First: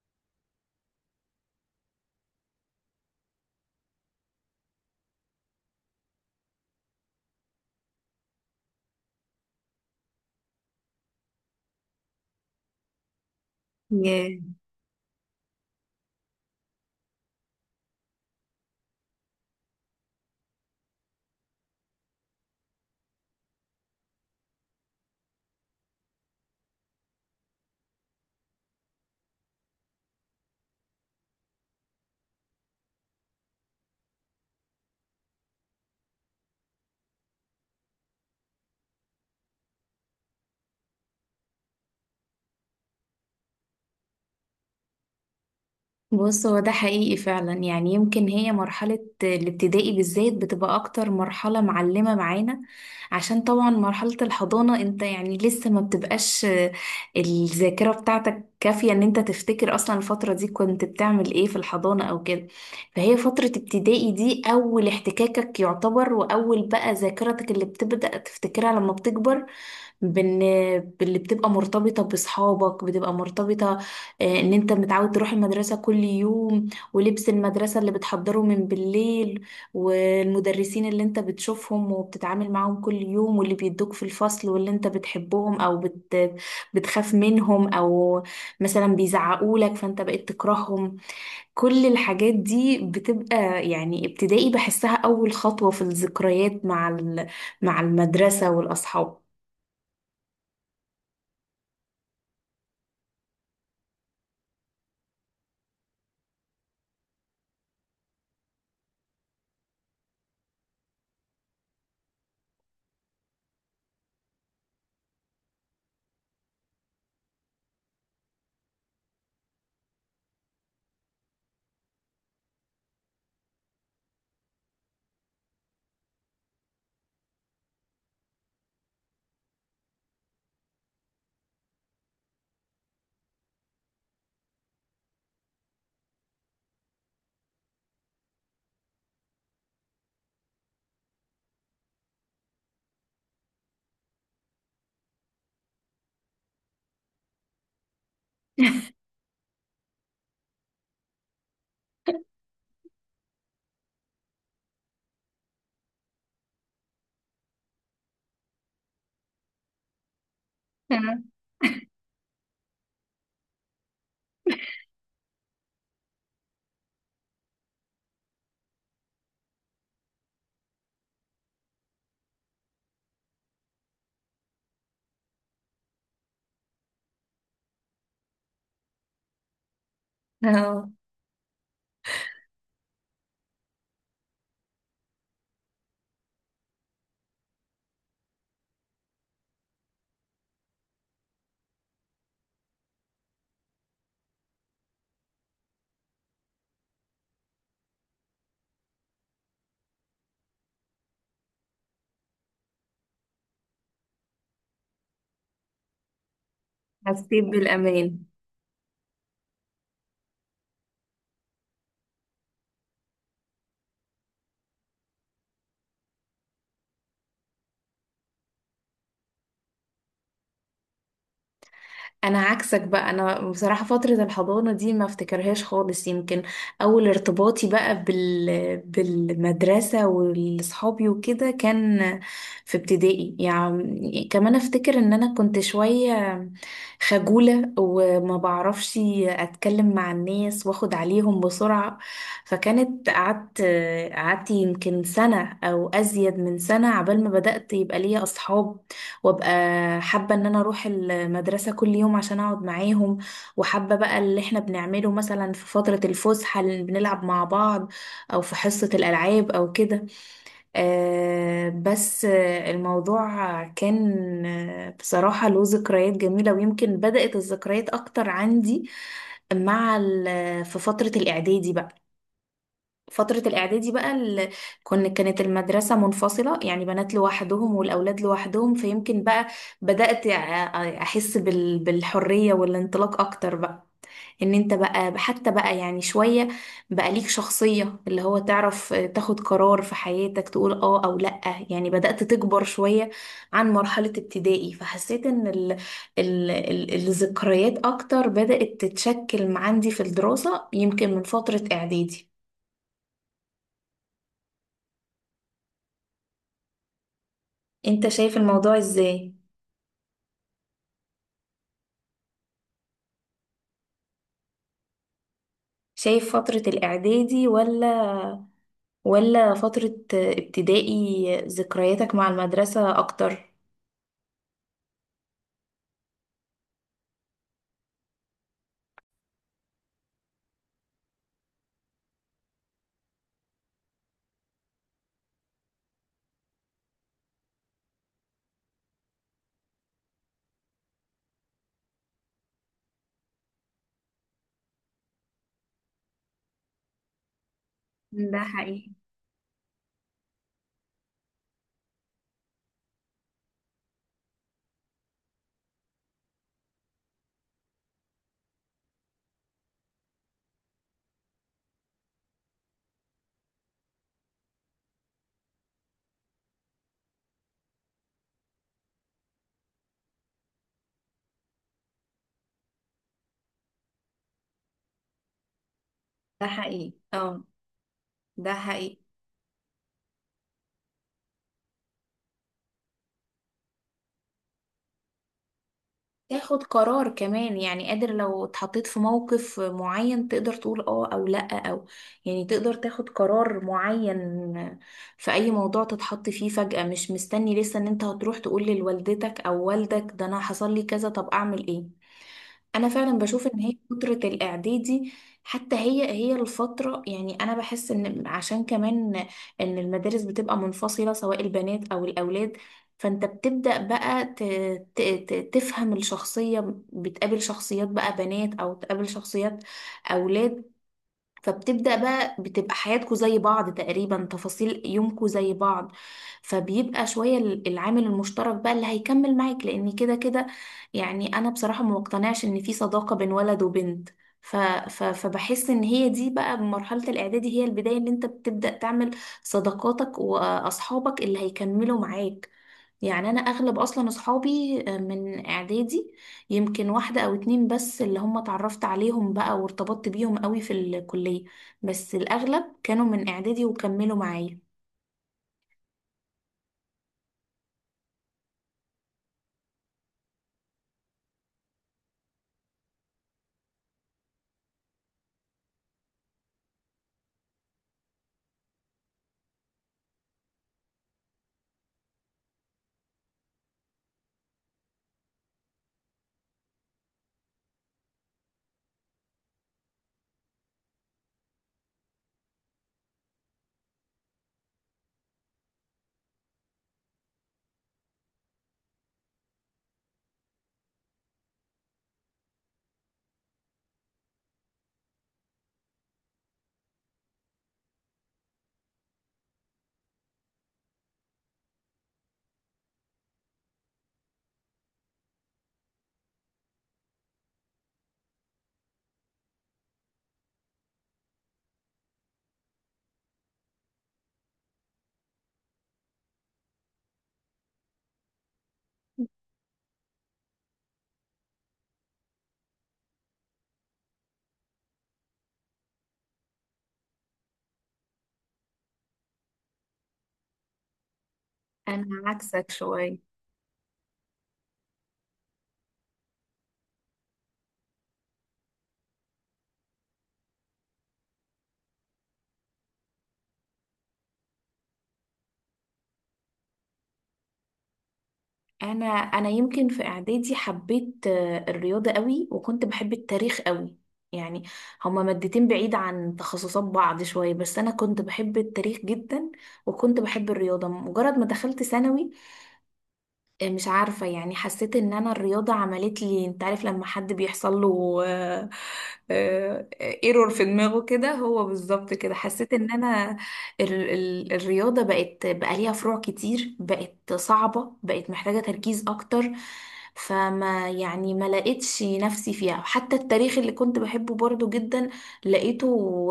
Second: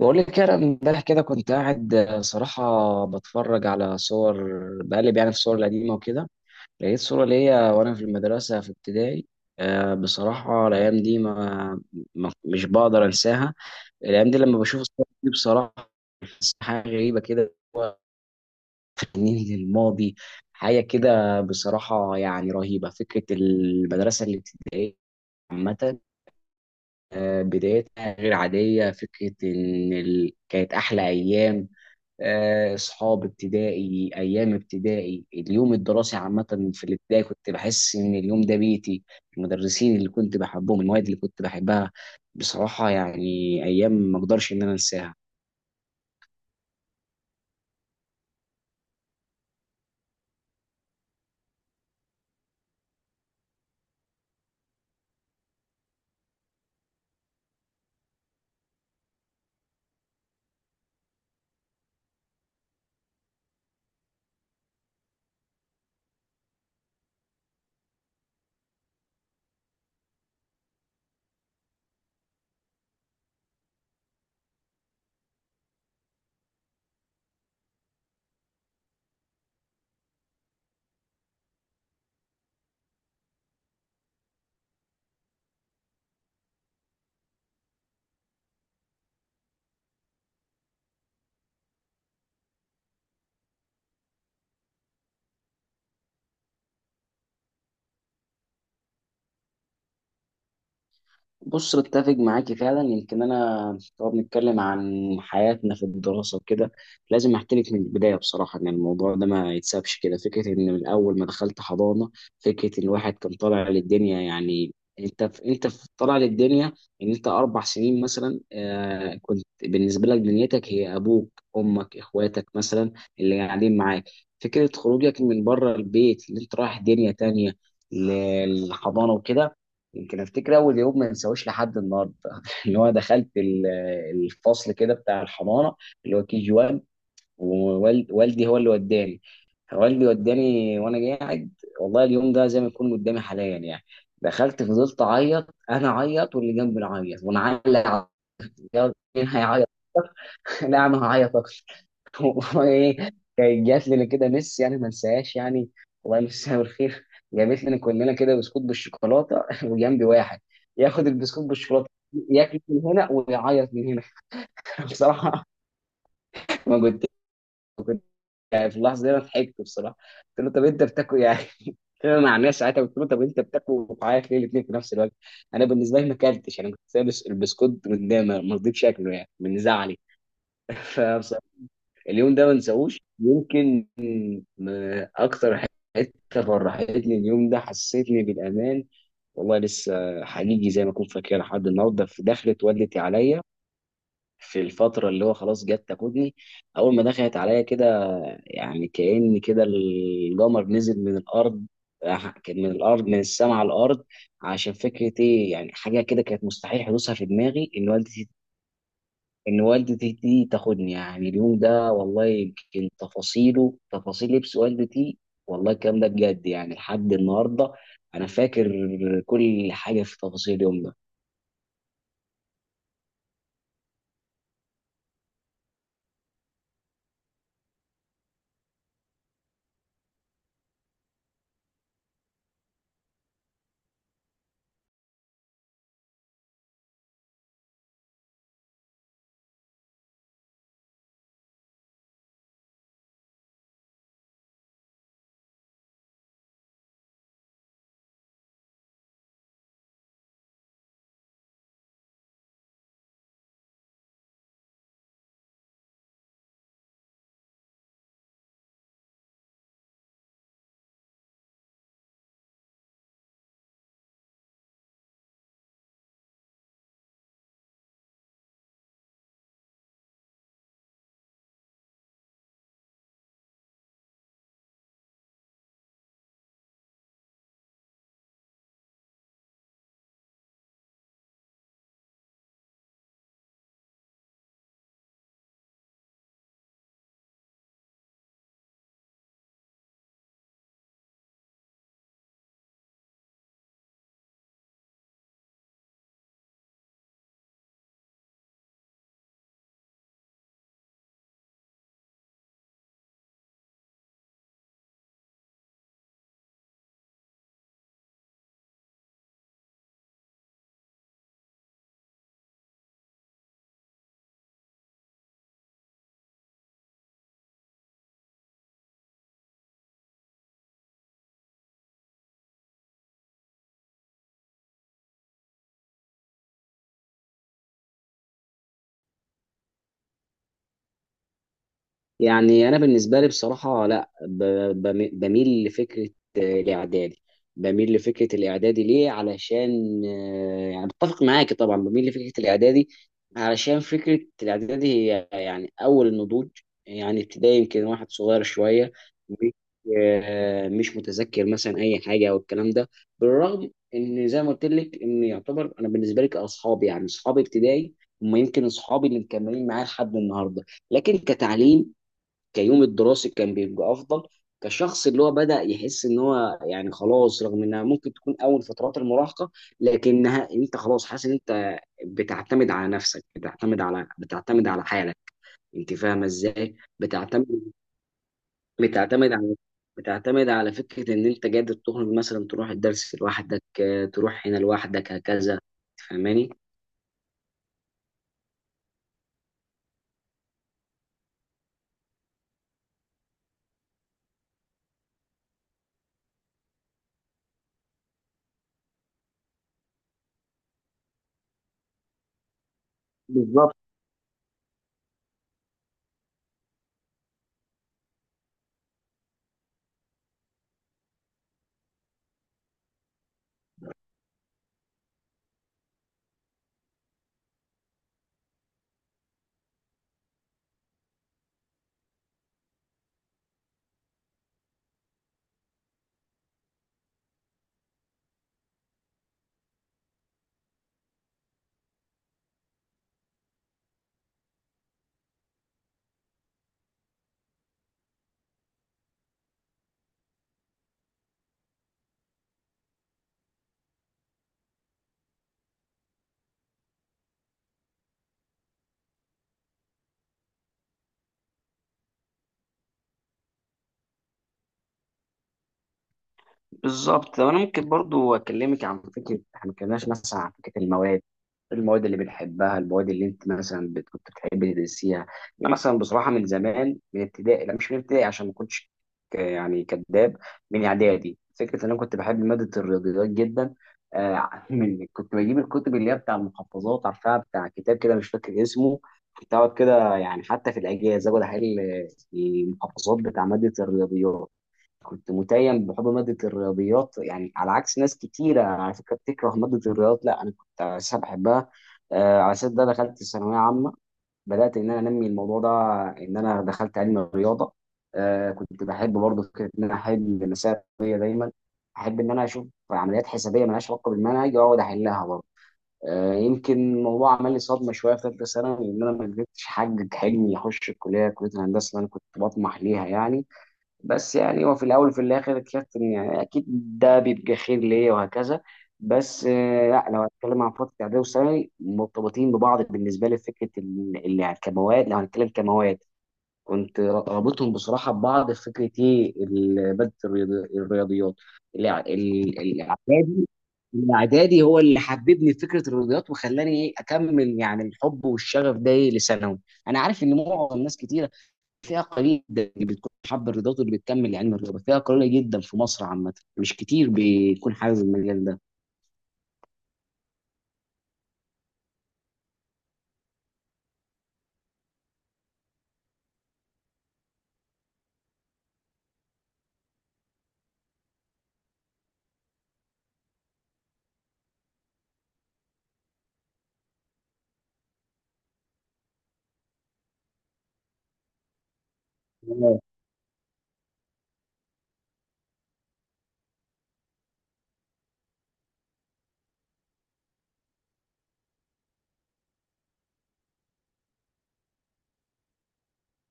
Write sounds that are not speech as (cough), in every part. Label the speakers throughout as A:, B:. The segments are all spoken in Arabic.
A: بقول لك انا امبارح كده كنت قاعد صراحة بتفرج على صور، بقلب يعني في الصور القديمة وكده، لقيت صورة ليا وانا في المدرسة في ابتدائي. بصراحة الأيام دي مش بقدر أنساها. الأيام دي
B: ياه.
A: لما بشوف الصور دي بصراحة بحس حاجة غريبة كده، هو تحنين للماضي، حاجة كده بصراحة يعني رهيبة. فكرة المدرسة الابتدائية عامة، بدايتها غير عادية، فكرة إن كانت أحلى أيام. اصحاب ابتدائي، ايام ابتدائي، اليوم الدراسي عامه، في الابتدائي كنت بحس ان اليوم ده بيتي، المدرسين اللي كنت بحبهم، المواد اللي كنت بحبها بصراحه يعني، ايام ما اقدرش ان انا انساها.
B: بص، هو ده حقيقي فعلا. يعني يمكن هي مرحلة الابتدائي بالذات بتبقى أكتر مرحلة معلمة معانا، عشان طبعا مرحلة الحضانة انت يعني لسه ما بتبقاش الذاكرة بتاعتك كافية ان انت تفتكر أصلا الفترة دي كنت بتعمل ايه في الحضانة أو كده. فهي فترة ابتدائي دي أول احتكاكك يعتبر، وأول بقى ذاكرتك اللي بتبدأ تفتكرها لما بتكبر. بن... باللي بتبقى مرتبطة بصحابك، بتبقى مرتبطة ان انت متعود تروح المدرسة كل يوم، ولبس المدرسة اللي بتحضره من بالليل، والمدرسين اللي انت بتشوفهم وبتتعامل معاهم كل يوم، واللي بيدوك في الفصل، واللي انت بتحبهم بتخاف منهم، او مثلا بيزعقولك فانت بقيت تكرههم. كل الحاجات دي بتبقى يعني ابتدائي بحسها اول خطوة في الذكريات مع المدرسة والاصحاب.
A: بص، بتفق معاكي فعلا. يمكن انا لو بنتكلم عن حياتنا في الدراسه وكده، لازم احكي لك من البدايه بصراحه ان الموضوع ده ما يتسابش كده. فكره ان من اول ما دخلت حضانه، فكره ان الواحد كان طالع للدنيا يعني، انت في طالع للدنيا. ان انت 4 سنين مثلا كنت بالنسبه لك دنيتك هي ابوك، امك، اخواتك مثلا، اللي قاعدين معاك. فكره خروجك من بره البيت، اللي انت رايح دنيا تانية للحضانه وكده. يمكن افتكر اول يوم ما انساهوش لحد النهارده. (laughs) ان هو دخلت الفصل كده بتاع الحضانه، اللي هو كي جي 1. ووالدي هو اللي وداني. والدي وداني وانا قاعد. والله اليوم ده زي ما يكون قدامي حاليا يعني، دخلت فضلت اعيط، انا اعيط واللي جنبي يعيط، وانا علق على- مين هيعيط؟ (laughs) لا انا هعيط. (laughs) والله ايه، كانت جات لنا كده مس يعني ما انساهاش يعني، الله يمسها بالخير. جابت لنا كلنا كده بسكوت بالشوكولاته. (laughs) وجنبي واحد ياخد البسكوت بالشوكولاته، ياكل من هنا ويعيط من هنا. (laughs) بصراحه، ما كنت يعني في اللحظه دي انا ضحكت بصراحه، قلت له طب انت بتاكل إيه؟ يعني (laughs) انا مع الناس ساعتها. قلت له طب انت بتاكل وبتعيط ليه الاثنين في نفس الوقت؟ انا بالنسبه لي ما اكلتش، انا كنت سايب البسكوت قدامي ما رضيتش اكله يعني من زعلي.
B: (laughs)
A: (laughs)
B: اه.
A: فبصراحه اليوم ده ما انساهوش، يمكن اكتر حته فرحتني اليوم ده، حسيتني بالامان. والله لسه حقيقي زي ما كنت فاكر لحد النهارده، في دخلت ولت عليا في الفتره اللي هو خلاص جت تاخدني. اول ما دخلت عليا كده يعني كأن كده القمر نزل من الارض. كان من السماء على الارض. عشان فكره ايه يعني، حاجه كده كانت مستحيل حدوثها في
B: حسيت
A: دماغي، ان
B: بالامان.
A: والدتي ان والدتي دي تاخدني يعني. اليوم ده والله يمكن تفاصيله، تفاصيل لبس والدتي، والله الكلام ده بجد يعني لحد النهارده، انا فاكر كل حاجه في تفاصيل اليوم ده.
B: انا عكسك بقى. انا بصراحه فتره الحضانه دي ما افتكرهاش خالص. يمكن اول ارتباطي بقى بال بالمدرسه واصحابي وكده كان في ابتدائي. يعني كمان افتكر ان انا كنت شويه خجوله وما بعرفش اتكلم مع الناس واخد عليهم بسرعه. فكانت قعدت يمكن سنه او ازيد من سنه عبال ما بدات يبقى ليا اصحاب، وابقى حابة ان انا اروح المدرسة كل يوم عشان اقعد معاهم، وحابة بقى اللي احنا بنعمله مثلا في فترة الفسحة اللي بنلعب مع بعض، او في حصة الالعاب او كده. بس الموضوع كان بصراحة له ذكريات جميلة. ويمكن بدأت الذكريات اكتر عندي في فترة الاعدادي بقى. فترة الإعدادي بقى ال... كن كانت المدرسة منفصلة، يعني بنات لوحدهم والأولاد لوحدهم. فيمكن بقى بدأت أحس بالحرية والانطلاق أكتر بقى. إن أنت بقى حتى بقى يعني شوية بقى ليك شخصية، اللي هو تعرف تاخد قرار في حياتك، تقول آه أو لأ. يعني بدأت تكبر شوية عن مرحلة ابتدائي. فحسيت إن الذكريات أكتر بدأت تتشكل عندي في الدراسة يمكن من فترة إعدادي. انت شايف الموضوع ازاي؟ شايف فترة الاعدادي ولا فترة ابتدائي ذكرياتك مع المدرسة اكتر؟
A: يعني انا بالنسبه لي بصراحه، لا بميل لفكره الاعدادي. بميل لفكره الاعدادي ليه؟ علشان يعني بتفق معاكي طبعا، بميل لفكره الاعدادي علشان فكره الاعدادي هي يعني اول النضوج. يعني ابتدائي يمكن واحد
B: ده
A: صغير
B: حقيقي.
A: شويه، مش مش متذكر مثلا اي حاجه او الكلام ده، بالرغم ان زي ما قلت لك ان يعتبر انا بالنسبه لي كاصحابي يعني، اصحابي ابتدائي هم يمكن اصحابي اللي مكملين معايا لحد النهارده. لكن كتعليم، كيوم الدراسي كان بيبقى افضل. كشخص اللي هو بدأ يحس ان هو يعني خلاص، رغم انها ممكن تكون اول فترات المراهقة، لكنها انت خلاص حاسس ان انت بتعتمد على نفسك، بتعتمد على حالك. انت فاهمة
B: ده
A: ازاي؟
B: حقيقي. اه. ده حقيقي.
A: بتعتمد على بتعتمد على فكرة ان انت قادر تخرج مثلا، تروح الدرس لوحدك، تروح هنا لوحدك هكذا، فاهماني؟
B: تاخد قرار كمان، يعني قادر لو اتحطيت في موقف معين تقدر تقول اه او لا، او يعني تقدر تاخد قرار معين في اي موضوع تتحط فيه فجأة. مش مستني لسه ان انت هتروح تقول لوالدتك او والدك ده انا حصل لي كذا طب اعمل ايه. انا فعلا بشوف ان هي
A: بالظبط.
B: فترة الاعدادي حتى هي هي الفترة. يعني انا بحس ان عشان كمان ان المدارس بتبقى منفصلة سواء البنات او الاولاد، فانت بتبدأ بقى تفهم الشخصية. بتقابل شخصيات بقى بنات او تقابل شخصيات اولاد. فبتبدأ بقى بتبقى حياتكوا زي بعض تقريبا، تفاصيل يومكوا زي بعض. فبيبقى شوية العامل المشترك بقى اللي هيكمل معاك، لأن كده كده. يعني أنا بصراحة ما مقتنعش إن في صداقة بين ولد وبنت. ف... فبحس إن هي دي بقى بمرحلة الإعدادي هي البداية اللي أنت بتبدأ تعمل صداقاتك وأصحابك اللي هيكملوا معاك. يعني انا اغلب اصلا اصحابي من اعدادي. يمكن واحده او اتنين بس اللي هم اتعرفت عليهم بقى وارتبطت بيهم قوي في الكليه، بس الاغلب كانوا من اعدادي وكملوا معايا.
A: بالظبط، طب انا ممكن برضو اكلمك عن فكره، احنا ما اتكلمناش مثلا عن فكره المواد، المواد اللي بنحبها، المواد اللي انت مثلا كنت بتحبي تدرسيها. انا مثلا بصراحه من زمان من ابتدائي، لا مش من ابتدائي عشان ما كنتش يعني كذاب، من اعدادي فكره ان انا كنت بحب ماده الرياضيات جدا. (laughs) من كنت بجيب الكتب اللي هي بتاع المحفظات، عارفها بتاع كتاب كده مش فاكر اسمه، كنت اقعد كده يعني حتى في الاجازه اقعد احل المحفظات بتاع ماده الرياضيات. كنت متيم بحب مادة الرياضيات يعني، على عكس ناس كتيرة على فكرة بتكره مادة الرياضيات، لا أنا كنت أساسا بحبها. على أساس ده دخلت الثانوية عامة، بدأت إن أنا أنمي الموضوع ده، إن أنا دخلت علم الرياضة. كنت بحب برضه فكرة إن أنا أحل مسائل رياضية دايما، أحب إن أنا أشوف عمليات حسابية مالهاش علاقة بالمنهج وأقعد أحلها برضه. يمكن الموضوع عمل لي صدمة شوية في ثالثة ثانوي، إن أنا ما قدرتش أحقق حلمي، أخش الكلية كلية الهندسة اللي أنا كنت بطمح ليها يعني. بس يعني هو في الاول وفي الاخر اكتشفت ان يعني اكيد ده بيبقى خير ليا وهكذا. بس لا لو هتكلم عن فتره اعدادي وثانوي مرتبطين ببعض بالنسبه لي، في فكره اللي يعني كمواد، لو هنتكلم كمواد كنت رابطهم بصراحه ببعض، في فكره ايه، ماده الرياضيات،
B: انا عكسك شوية.
A: الاعدادي. الاعدادي هو اللي حببني في فكره الرياضيات وخلاني ايه اكمل يعني الحب والشغف ده إيه لثانوي. انا عارف ان معظم ناس كتير، فئة قليلة جدًا اللي بتكون حابة الرياضات واللي بتكمل لعلم الرياضة، فئة قليلة جدًا في مصر عامةً، مش كتير بيكون حابب المجال ده.
B: انا يمكن في اعدادي حبيت الرياضه قوي، وكنت بحب التاريخ قوي. يعني هما مادتين بعيد عن تخصصات بعض شويه، بس انا كنت بحب التاريخ جدا، وكنت بحب الرياضه. مجرد ما دخلت ثانوي مش عارفة يعني حسيت ان انا الرياضة عملت لي، انت عارف لما حد بيحصل له ايرور في دماغه كده، هو بالظبط كده حسيت
A: آه،
B: ان انا ال ال الرياضة بقت بقى ليها فروع كتير، بقت صعبة، بقت محتاجة تركيز اكتر. فما يعني ما لقيتش نفسي فيها. حتى التاريخ اللي كنت بحبه برضو جدا لقيته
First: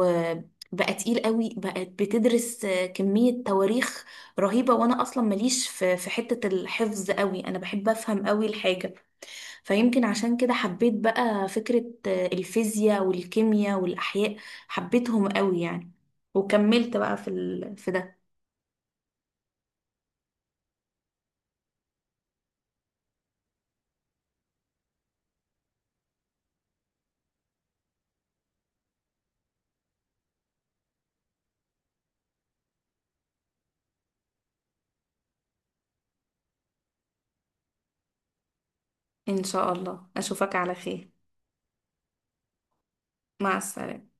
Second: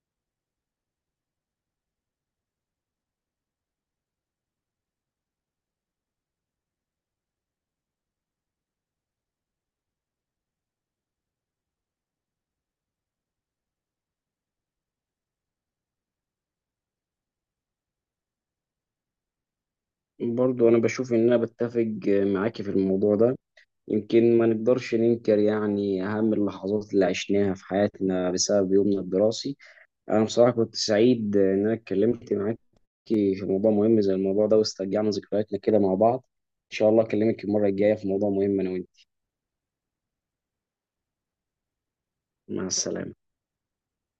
B: آه، بقى تقيل قوي، بقت بتدرس كمية تواريخ رهيبة. وانا اصلا ماليش في حتة الحفظ قوي، انا بحب افهم قوي الحاجة. فيمكن عشان كده حبيت بقى فكرة الفيزياء والكيمياء والاحياء، حبيتهم قوي يعني. وكملت بقى في ده.
A: برضه أنا باشوف إن أنا باتفق معاك في الموضوع ده، يمكن ما نقدرش ننكر يعني أهم اللحظات اللي عشناها في حياتنا بسبب يومنا الدراسي. أنا بصراحة كنت سعيد إن أنا اتكلمت معاك في موضوع مهم زي الموضوع ده، واسترجعنا ذكرياتنا كده مع بعض. إن شاء الله أكلمك المرة الجاية في موضوع مهم أنا وأنت.
B: ان شاء الله اشوفك على خير.
A: مع السلامة.
B: مع السلامة